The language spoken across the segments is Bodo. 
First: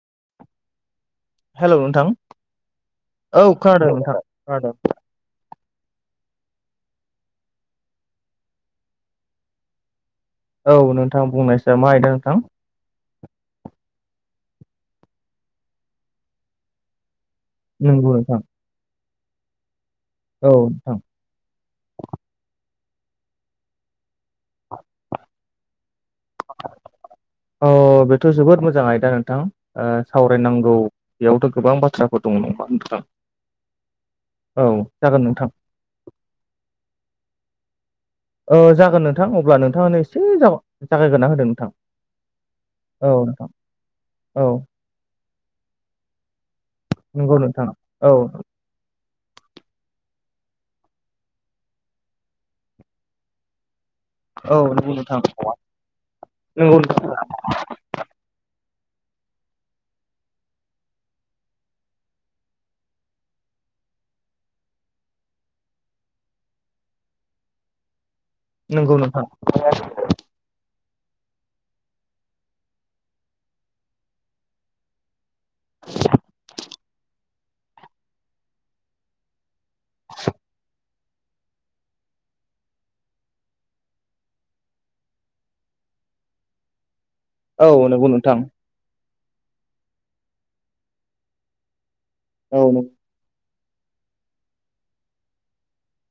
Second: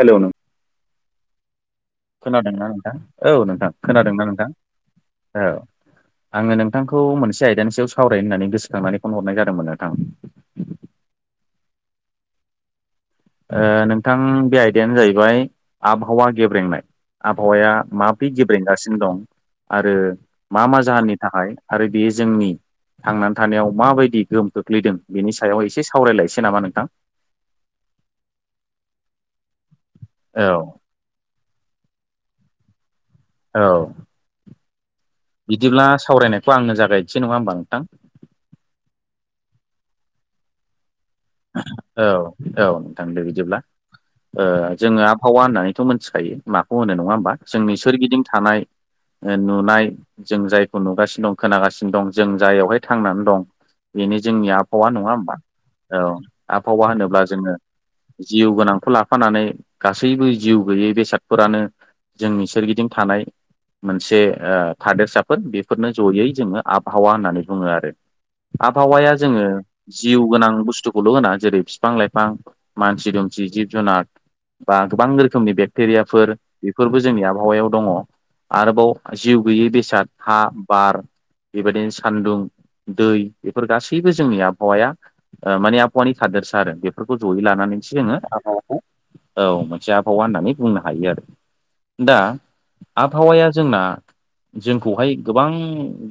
हेल' नों हेलौ? खोनादोंना नोंथां? औ नोंथां खोनादोंना नोंथां? औ! आङो नोंथांखौ मोनसे आयदानि सायाव सावरायनो होननानै गोसोखांनानै फन हरनाय जादोंमोन नोंथां। औ नोंथां बुंनायसो मा आयदा नोंथां? ओ नोंथां बे आयदायानो जाहैबाय आबहावा गेब्रेंनाय। आबहावाया नंगौ माब्रै नोंथां गेब्रेंगासिनो दं आरो औ मा मा नोंथां जाहोननि थाखाय आरो बेयो जोंनि थांनानै थानायाव माबायदि गोहोम खोख्लैदों, बेनि सायाव एसे सावरायलायसै नामा नोंथां? अ बेथ' जोबोद मोजां आयदा नोंथां, ओ औ सावरायनांगौ बेयावथ' गोबां बाथ्राफोर दङ' नङा नोंथां। औ। औ जागोन नोंथां। बिदिब्ला सावरायनायखौ आंनो जागायनोसै, नङा होमबा नोंथां? ओ जागोन नोंथां। अब्ला नोंथाङानो एसे जाग-जागायगोरना होदो। नोंथां औ-औ नोंथां दो बिदिब्ला। औ ओ जोङो आबहावा होननानैथ' मोनथिखायो माखौ होनो नङा नंगौ होमबा। नोंथां जोंनि औ सोरगिदिं थानाय नुनाय जों जायखौ नुगासिनो दं खोनागासिनो दं जों जाययावहाय थांनानै दं बेनो जोंनि औ आबहावा नंगौ नङा नोंथां होमबा? औ नंगौ आबहावा नोंथां होनोब्ला जों जिउ गोनांखौ लाफानानै गासैबो जिउ गैयै बेसादफोरानो जोंनि सोरगिदिं थानाय मोनसे ओ थादेरसाफोर बेफोरनो जयै जोङो आबहावा होननानै बुङो आरो। नंगौ आबहावाया नोंथां जोङो जिउ गोनां बुसथु बुस्थुखौल' होना जेरै फिफां लाइफां, मानसि दुमसि, जिब जुनार बा गोबां रोखोमनि बेक्टेरियाफोर बेफोरबो जोंनि आबहावायाव दङ'। आरोबाव जिउ गैयि बेसाद हा, बार बेबायदिनो सान्दुं दै बेफोर गासैबो जोंनि आबहावाया ओ माने आबहावानि थादोरसा आरो। बेफोरखौ ज'यै औ लानानैसो नंगौ जोङो नोंथां आबहावाखौ औ, मोनसे आबहावा होननानै बुंनो हायो आरो। दा औ न आबहावाया जोंना जोंखौहाय गोबां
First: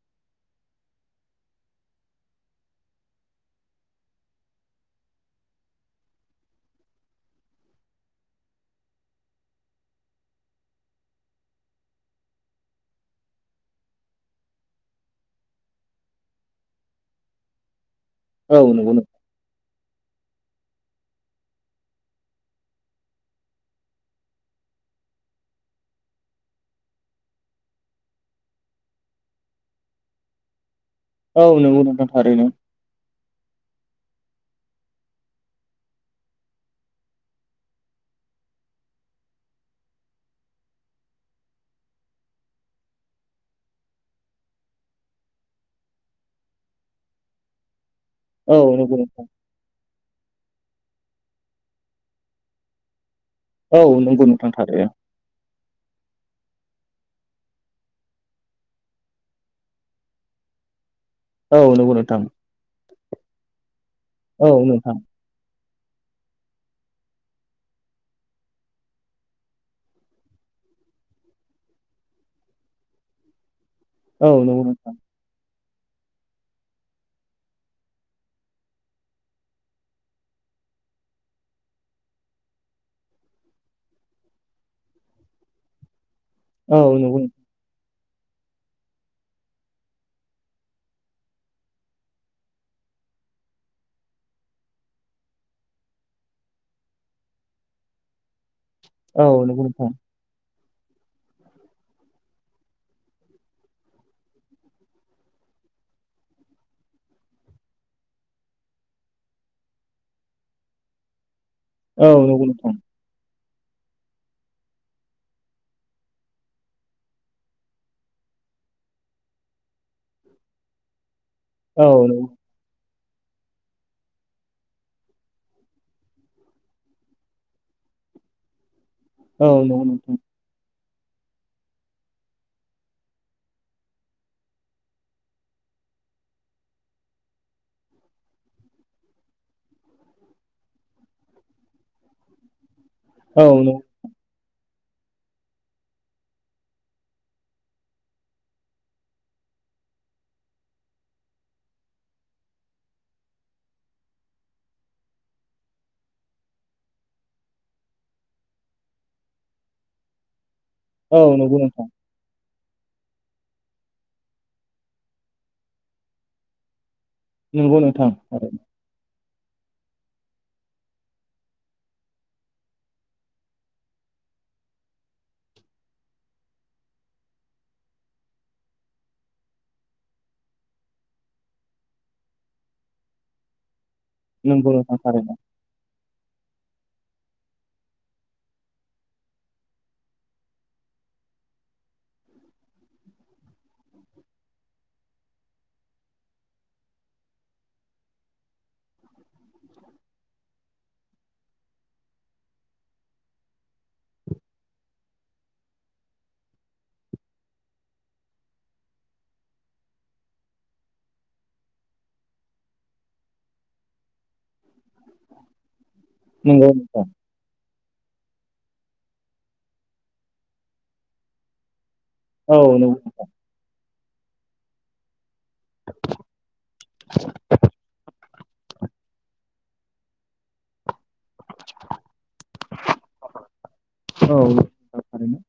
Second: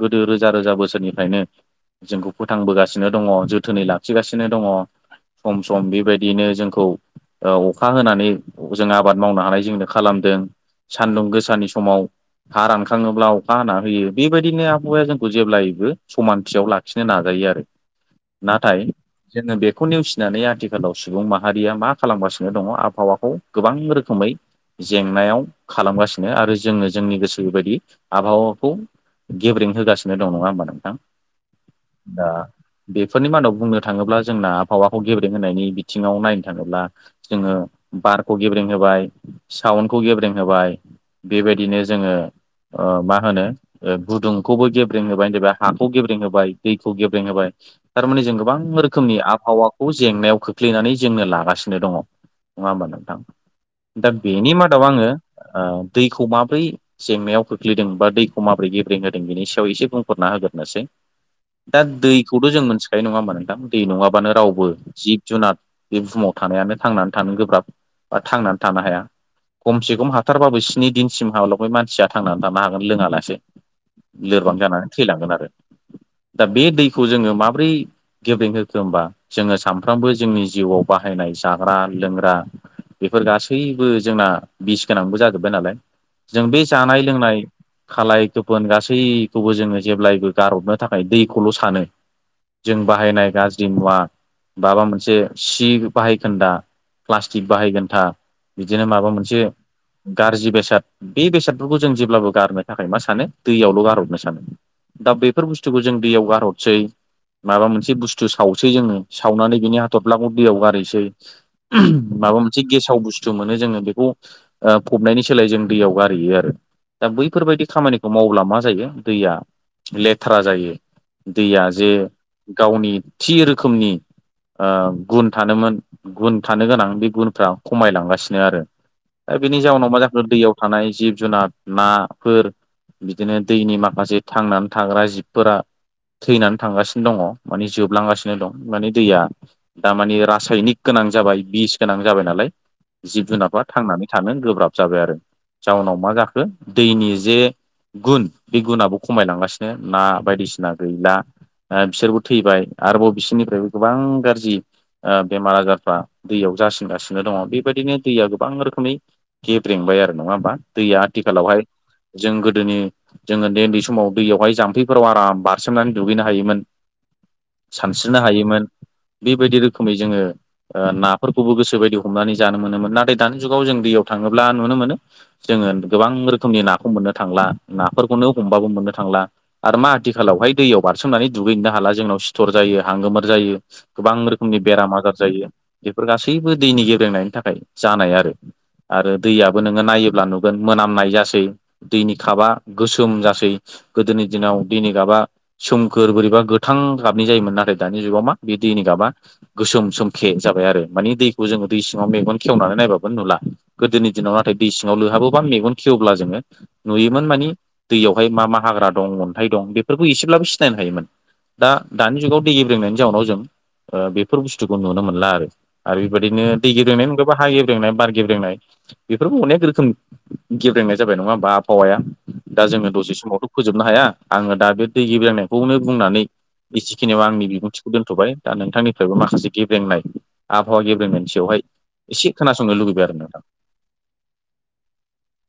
गोदो रोजा रोजा बोसोरनिफ्रायनो जोंखौ फोथांबोगासिनो दङ', जोथोनै लाखिगासिनो दङ'। सम सम बेबायदियैनो जोंखौ ओ अखा होनानै जों आबाद मावनो हानाय जोंनो खालामदों। सान्दुं गोसानि समाव हा रानखाङोब्ला अखा हाना होयो। बेबायदिनो आबहावाया जोंखौ जेब्लायबो समानथियाव लाखिनो नाजायो आरो। औ नाथाय नंगौ नोंथां जोङो बेखौ नेवसिनानै आथिखालाव सुबुं माहारिया मा खालामगासिनो दङ' आबहावाखौ गोबां रोखोमै जेंनायाव खालामगासिनो। आरो जोङो जोंनि गोसो बायदि आबहावाखौ गेब्रें होगासिनो दं। नङा होमबा नोंथां? औ नोंगौ नोंथां दा थारैनो। बेफोरनि मादाव बुंनो थाङोब्ला जोंना आबहावाखौ गेब्रेंहोनायनि बिथिङाव नायनो थाङोब्ला जोङो बारखौ गेब्रें होबाय, साउन्दखौ गेब्रें होबाय। बेबायदिनो जोङो ओ मा होनो ओ गुदुंखौबो गेब्रें होबाय, देबा हाखौ गेब्रें होबाय, दैखौ गेब्रें होबाय थारमाने जों औ बां नंगौ रोखोमनि नोंथां आबहावाखौ जेंनायाव खोख्लैनानै जोंनो लागासिनो दङ'। नङा होमबा नोंथां? औ दा नंगौ नोंथां बेनि मादाव थारैनो आङो ओ दैखौ माबोरै जेंनायाव खोख्लैदों बा दैखौ माबोरै गेब्रें होदों बेनि सायाव एसे बुंफोरना होग्रोनोसै। औ दा नंगौ नोंथां दैखौथ' जों मोनथिखायो। नङा होमबा नोंथां? दै नङाबानो औ रावबो नोंथां जिब जुनाद बे बुहुमाव थानायानो थांनानै थानो गोब्राब बा थांनानै थानो हाया। खमसे खम हाथारबाबो स्नि दिनसिम हाल'गै मानसिया थांनानै थानो हागोन लोङालासे। औ लोरबां नंगौ जानानै नोंथां थैलांगोन आरो। दा बे दैखौ जोङो माब्रै गेब्रेेंहोखो होमबा जोङो सानफ्रामबो जोंनि जिउआव बाहायनाय जाग्रा लोंग्रा बेफोर गासैबो जोंना बिस गोनांबो जाजोबबाय नालाय। जों बे औ जानाय नंगौ लोंनाय खालाय गोफोन गासैखौबो जोङो जेब्लायबो गारहरनो थाखाय दैखौल' सानो। जों बाहायनाय गाज्रि मुवा माबा मोनसे सि बाहायखोन्दा प्लास्टिक बाहायखोनथा बिदिनो माबा मोनसे नोंथां गाज्रि बेसाद बे बेसादफोरखौ जों जेब्लाबो गारनो थाखाय मा सानो दैयावल' गारहरनो सानो दा बेफोर बुस्थुखौ जों दैयाव गारहरसै माबा मोनसे बुस्थु सावसै जोङो सावनानै बिनि हाथर्लाङाव दैयाव गारैसै ओम औ माबा नंगौ मोनसे नोंथां गेसाव बुस्थु मोनो जोङो बेखौ ओ फबनायनि सोलाय जों दैयाव गारहैयो आरो दा बैफोरबायदि खामानिखौ मावब्ला मा जायो दैया लेथ्रा जायो दैया औ जे गावनि थि रोखोमनि ओ गुन थानोमोन गुन थानो गोनां बे गुनफ्रा खमायलांगासिनो आरो। दा बेनि नंगौ जाउनाव मा नोंथां जाखो दैयाव थानाय जिब जुनार नाफोर बिदिनो दैनि माखासे थांनानै थाग्रा जिबफोरा थैनानै थांगासिनो दङ' माने जोबलांगासिनो दं। माने दैया दा माने रासायनिक गोनां जाबाय, बिस गोनां जाबाय नालाय जिब औ जुनारा नंगौ थांनानै थानो गोब्राब जाबाय आरो। जाउनाव मा जाखो दैनि जे गुन बे गुनआबो खमायलांगासिनो ना बायदिसिना गैला। ओ बिसोरबो थैबाय आरोबाव बिसोरनिफ्रायबो गोबां गाज्रि ओ बेमार आजारफ्रा दैयाव जासिनगासिनो दङ बेबायदिनो दैया गोबां रोखोमै गेब्रेंबाय आरो नङा होमबा दैया औ नंगौ आथिखालावहाय नोंथां जों गोदोनि जों उन्दै उन्दै समाव दैयावहाय जाम्फैफोराव आराम बारसोमनानै दुगैनो हायोमोन। औ नंगौ औ नंगौ नोंथां सानस्रिनो हायोमोन बेबायदि रोखोमै जोङो। ओ नाफोरखौबो गोसो बायदि हमनानै जानो मोनोमोन नाथाय दानि जुगाव जों दैयाव थाङोब्ला नुनो मोनो। जोङो गोबां रोखोमनि नाखौ मोननो थांला नाफोरखौनो हमबाबो मोननो थांला। आरो मा आथिखालावहाय दैयाव बारसोमनानै दुगैनोबो हाला जोंनाव सिथर जायो, हांगोमोर जायो, गोबां रोखोमनि नंगौ बेराम नोंथां आजार थारैनो जायो। बेफोर गासैबो दैनि गेब्रेंनायनि थाखाय जानाय आरो आरो दैयाबो नोङो नायोब्ला नुगोन मोनामनाय जासै। दैनि काबा गोसोम जासै गोदोनि दिनाव दैनि गाबा सोम गोर-बोरैबा गोथां गाबनि जायोमोन नाथाय दानि जुगाव मा बे दैनि गाबा गोसोम सोमखे जाबाय आरो माने दैखौ जोङो दै सिङाव मेगन खेवनानै नायबाबो नुला। गोदोनि दिनाव नाथाय दै सिङाव लोहाबोबा मेगन खेवब्ला जोङो नुयोमोन मानि दैयावहाय मा मा हाग्रा दं, अन्थाइ दं, बेफोरखौ एसेब्लाबो सिनायनो हायोमोन। दा दानि जुगाव दै गेब्रंनायनि जाउनाव जों ओं बेफोर बुस्थुखौ नुनो मोनला आरो। आरो बेबबायदिनो नंगौ दै नोंथां थारैनो नंगौ गेब्रेंनाय हा गेब्रेंनाय, बार गेब्रेंनाय, बेफोरबो अनेक रोखोम गेब्रेंनाय जाबाय नङा होमा आबहावाया? नोंथां औ दा जोङो दसे नंगौ समावथ' फोजोबनो हाया आङो दा बे दै गिब्रेंनाय खौनो बुंनानै बिसेखिनियाव आंनि बिबुंथिखौ दोनथ'बाय। दा नोंथांनिफ्रायबो माखासे गेब्रेंनाय आबहावा गेब्रेंनायनि सायावहाय एसे खोनासंनो लुुबैबाय आरो नोंथां। औ थारैनो।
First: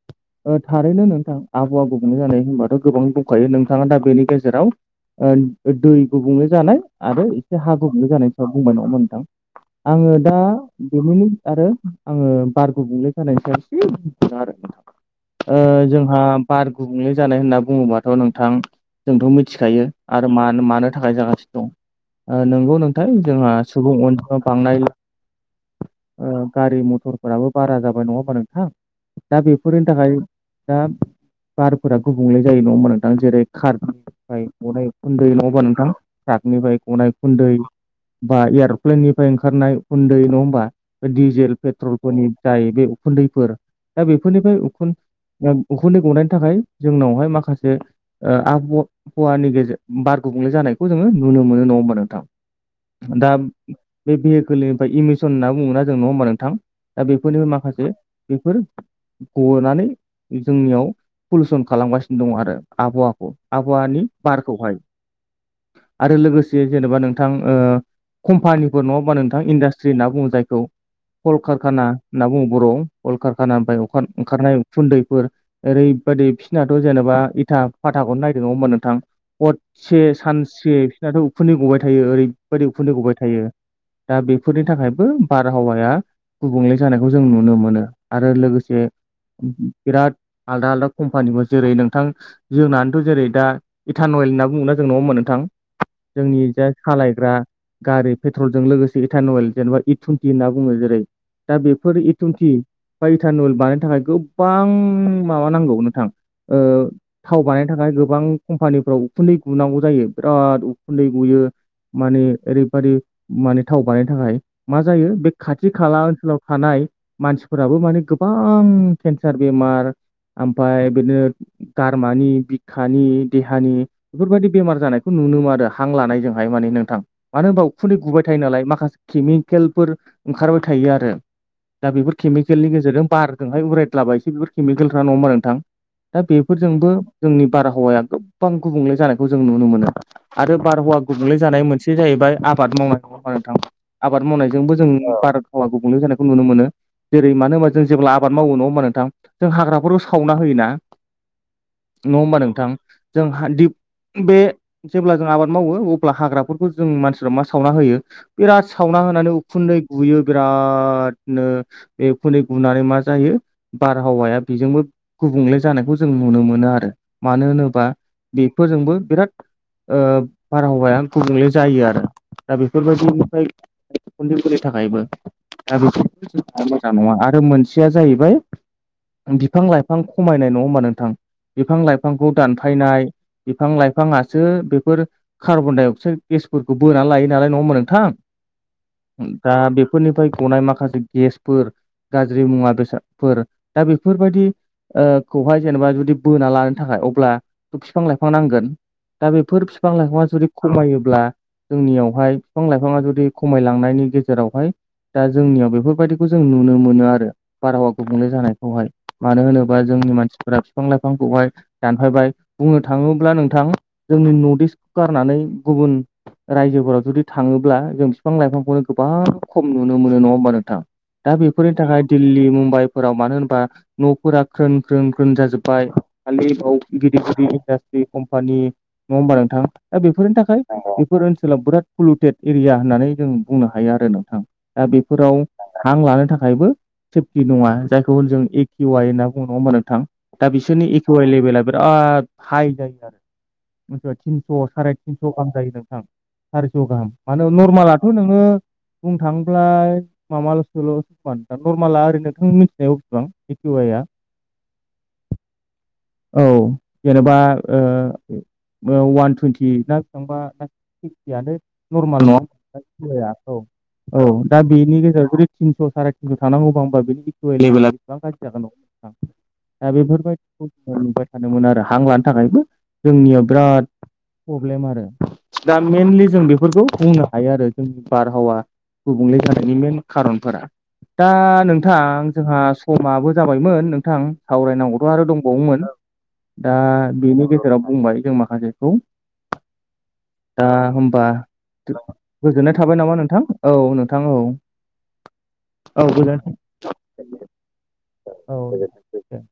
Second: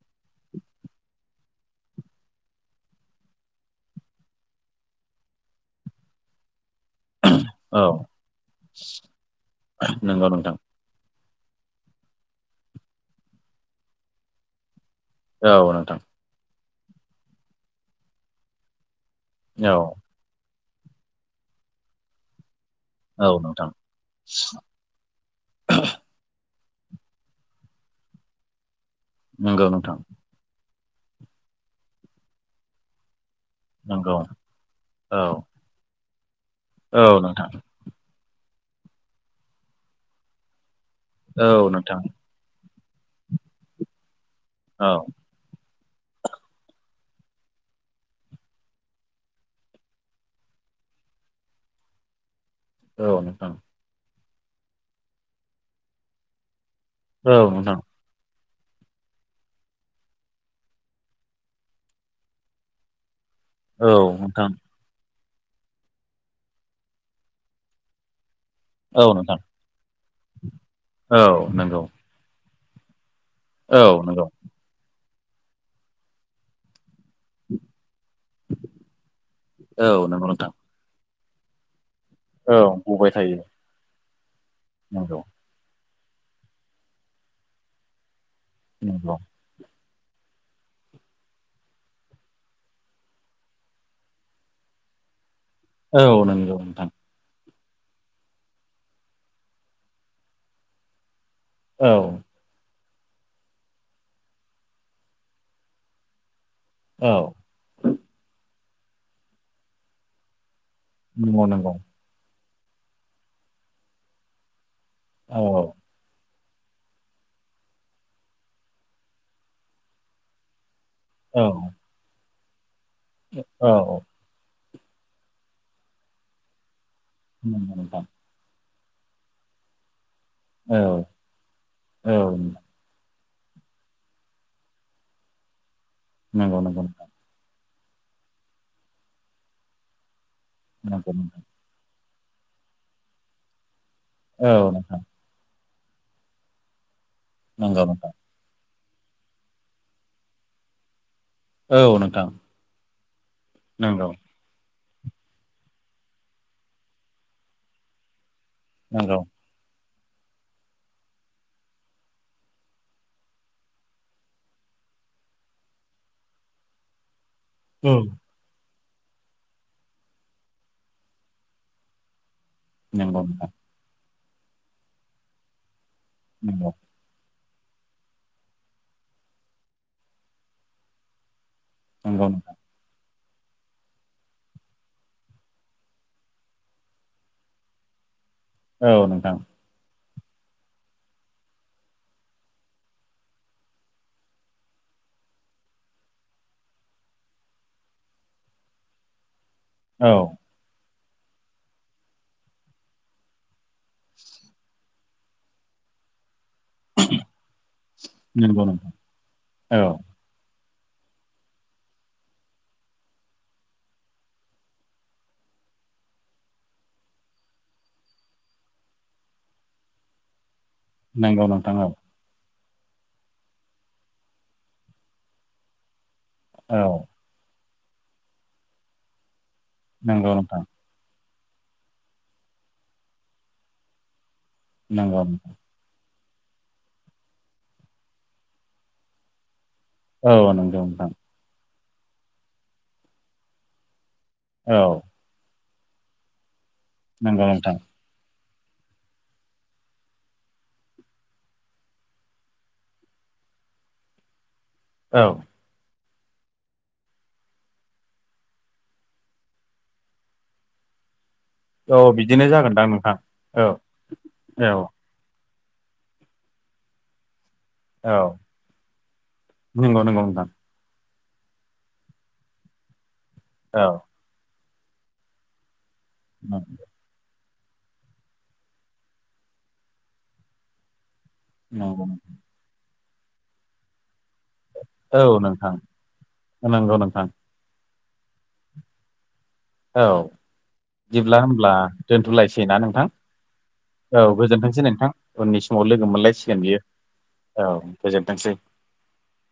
ओं थारैनो नोंथां आबहावा गुबुंनाय होननानै होनबाथ' गोबां दंखायो नोंथाङा दा बेनि गेजेराव ओं दै गुबुंले जानाय, आरो एसे हा नोंथां गुबुंले औ जानायनि सायाव बुंबाय नङा होमबा नोंथां आङो नंगौ दा नोंथां बेनिनो आरो आङो बार‌ गुबुंले जानायनि सायाव एसे बुंनोसै आरो औ नोंथां। ओं नोंथां जोंहा बार गुबुंले जानाय होनना बुङोबाथ' नोंथां जोंथ' औ मिथिखायो। आरो मानो मानो थाखाय जागासिनो दं ओं नंगौ नोंथां औ जोंहा नोंथां सुबुं अनजिमा बांनाय ओं गारि मथरफोराबो बारा जाबाय नङा होमबा नोंथां? दा नंगौ बेफोरनि नोंथां थाखाय दा बारफोरा गुबुंले जायो नङा होमबा नोंथां जेरै नंगौ कारनिफ्राय गनाय औ उखुन्दै नङाबा नोंथां ट्राकनिफ्राय औ गनाय नोंथां उखुन्दै, बा एयर'प्लेननिफ्राय ओंखारनाय उखुन्दै नङा होमबा औ डिजेल नोंथां पेट्रलफोरनिफ्राय बे उखुन्दैफोर दा बेफोरनिफ्राय औ उखुन्द उखुन्दै गनायनि थाखाय जोंनावहाय माखासे ओं आबहावा-हावानि गेजेर बार गुबुंले जानायखौ जोङो नुनो मोनो नङा होमबा नोंथां। औ दा नोंथां बे भेहिकोलनिफ्राय इमिसन होनना बुङोबा जों नङा होमबा नोंथां? दा औ बेफोरनिबो नोंथां माखासे बेफोर गनानै जोंनियाव पलुसन खालामगासिनो दं आरो आबहावाखौ। औ आबहावानि नोंथां बारखौहाय। आरो लोगोसे जेनेबा नोंथां ओ कम्पानिफोर नङा होनबा नोंथां इंडास्ट्रि होनना बुङो जायखौ औ कल नंगौ कारखाना होनना बुङो बर'आव कल कारखानानिफ्राय औ नंगौ ओंखारनाय उखुन्दैफोर ओरैबादि बिसिनाथ' जेनेबा इथा फाथाखौनो नाय होमबा नोंथां औ हरसे नंगौ नोंथां सानसे बिसोरनाथ' उखुै गबाय थायो ओरै बादि उखुन्दै गबाय थायो दा बेफोरनि थाखायबो नंगौ बारहावाया गुबुंले जानायखौ जों नुनो मोनो आरो लोगोसे नंगौ बिराद आलदा आलदा कम्पानिबो जेरै नोंथां जोंनानोथ' जेरै दा इटान अइेल होनना बुङोना जों नंङा होमबा नोंथां औ जोंनि नंगौ जा नोंथां सालाय सालायग्रा गारि पेट्रलजों लोगोसे इटानयेल जेनेबा इ-टुइनटि होनना बुङो जेरै दा औ बेफोर थुुनथि बा इटानुवेल बानायनो थाखाय गोबां माबा नांगौ नोंथां ओ औ। व बानायनो थाखाय गोबां कम्पानिफ्राव उखुन्दै गुनांगौ जायो बिराद उखुन्दै गुयो। नंगौ नंगौ माने ओरैबादि माने थाव बानायनो थाखाय मा जायो बे खाथि औ खाला ओनसोलाव हानाय मानसिफोराबो माने गोबां केन्सार बेमार ओमफ्राय बिदिनो औ गारमानि बिखानि औ देहानि बेफोरबायदि बेमार जानायखौ नुनो मोनो आरो हां लानायजोंहाय माने नोंथां मानो होनबा नंगौ उखुन्दैनि नोंथां गु फो थाइ नालाय माखासे केमिकेलफोर ओंखारबाय औ थायो आरो। दा औ बेफोर केमिकेलनि गेजेरजों बारजोंहाय उरायदलाबायसै बेफोर केमिकेलफ्रा नङा होमबा नोंथां? दा नंगौ नंगौ बेफोरजोंबो नोंथां जोंनि बारहावाया गोबां गुबुंले जानायखौ जों नुनो मोनो। आरो बारहावा नंगौ गुबुंले नोंथां जानाय मोनसे जाहैबाय आबाद मावनाय नङा होनबा नोंथां। आबाद औ मावनायजोंबो जों नोंथां भारत हावा गुबुंले जानायखौ नुनो मोनो जेरै मानो होनबा नंगौ जों नोंथां जेब्ला आबाद मावो नङा होमबा नोंथां जों हाग्राफोरखौ सावना होयोना नङा होमबा नोंथां। जों हादि नंगौ। बे जेब्ला जों आबाद मावो अब्ला हाग्राफोरखौ जों मानसिफ्रा मा सावना होयो बेराद सावना नंगौ होनानै उखुन्दै गुयो बिराद नो बेउखुन्दै गुनानै मा जायो बारहावाया बेजोंबो गुबुंले जानायखौ जों नुनो मोनो आरो मानो होनोब्ला बा औ बेफोरजोंबो बिराद ओ बारहावाया गुबुंले जायो आरो। दा नंगौ बेफोरबायदिनिफ्राय नोंथां उखुन्दै फोरनि थाखायबो दा बेखौ नंगौ मोजां नङा आरो मोनसे जाहैबाय बिफां - लाइफां खमायनाय नङा होमबा नोंथां बिफां नंगौ लाइफांखौ नोंथां दान फायनाय बिफां लाइफाङासो बेफोर कार्बन -डाइ -अक्साइड गेसफोरखौ बोनानै लायो नालाय नङाहोनबा नोंथां। औ नोंथां दा बेफोरनिफ्राय गनाय माखासे गेसफोर गाज्रि मुवा बेसादफोर दा बेफोरबायदि ओ खौहाय जेनेबा जुदि बोना लानो थाखाय अब्ला बिफां लाइफां नांगोन दा बेफोर फिफां - औ लाइफां जुदि खमायोब्ला जोंनियावहाय बिफां -लाइफाङा जुदि खमायलांनायनि गेजेरावहाय दा जोंनियाव बेफोर जों नुनो मोनो आरो बारहावा गुबुंले नंगौ जानायखौहाय नोंथां मानो होनोबा औ जोंनि मानसिफ्रा फां लाइफांखौहाय दानफायबाय। बुंनो थाङोब्ला नोंथां जोंनि नर्थ इस्टखौ गारनानै गुबुन रायजोफोराव जुदि थाङोब्ला जों फिफां लाइफांखौनो गोबां खम नुनो मोनो, नङा होमबा नोंथां? दा नंगौ बेफोरनि नोंथां थाखाय औ दिल्ली मुम्बाइफोराव मानो होनबा न'फोरा ख्रोन ख्रोन ख्रोन जाजोब्बाय। खालि बाव औ गिदि गिदि इन्डास्ट्रि कम्पानि नङा होमबा नोंथां? दा नंगौ बेफोरनि थाखाय नोंथां बेफोर ओनसोलाव बिराद पलुटेड एरिया होननानै जों बुंनो हायो आरो नोंथां। दा नंगौ बेफोराव नोंथां हां लानो थाखायबो सेफटि नङा, जायखौ जों एकि वाइ होनना बुंङो नङा होमबा नोंथां? औ दा नंगौ बिसोरनि नोंथां इकुवेल लेभेला बिराद हाइ जायो आरो मिथि थिनस' औ साराय तिनस' गाहाम जायो नोंथां। सारिस' गाहाम नंगौ मानो नोंथां नरमालाथ' नोङो बुंनो थाङोब्ला माबाल'सोल' दा नरमाला ओरैनोथ मिथिनायाव बिसेबां ए पउइ आ औ। औ जेनेबा ओ वान टुवन्टि ना बेसेबां बा यानो औ नरमाल बिदिनो जागोनदां नोंथां नङा औ औ दा औ बेनि गेजेराव जुदि थिस' सारि थिनस' थांनांगौबा होमबा बेनि इथु एलेबेल औ बेसेबां गाज्रि जागोन दा नंगौ नंगौ नोंथां बेफोरबायदि नुबाय थादोंमोन आरो हां लानो थाखायबो जोंनियाव बिराद औ प्रब्लेम आरो दा मेनलि जों बेफोरखौ बुंनो हायो आरो। जोंनि बारहावा गुबुंले जानायनि मेन खारनफोरा दा नोंथां नंगौ जोंहा समाबो जाबायमोन नोंथां सावरायनांगौथ' औ आरो दं नोंथां बावमोन दा नंगौ नोंथां बेनि गेजेराव बुंबाय जों माखासेखौ। औ। दा होमबा बिदिब्ला होमब्ला दोनथ'लायसै गोजोननाय ना थाबाय नोंथां? नामा नोंथां औ गोजोनथोंसै नोंथां। उननि समाव लोगो औ मोनलायसिगोन बियो औ गोजोनथोंसै। [unintelligible]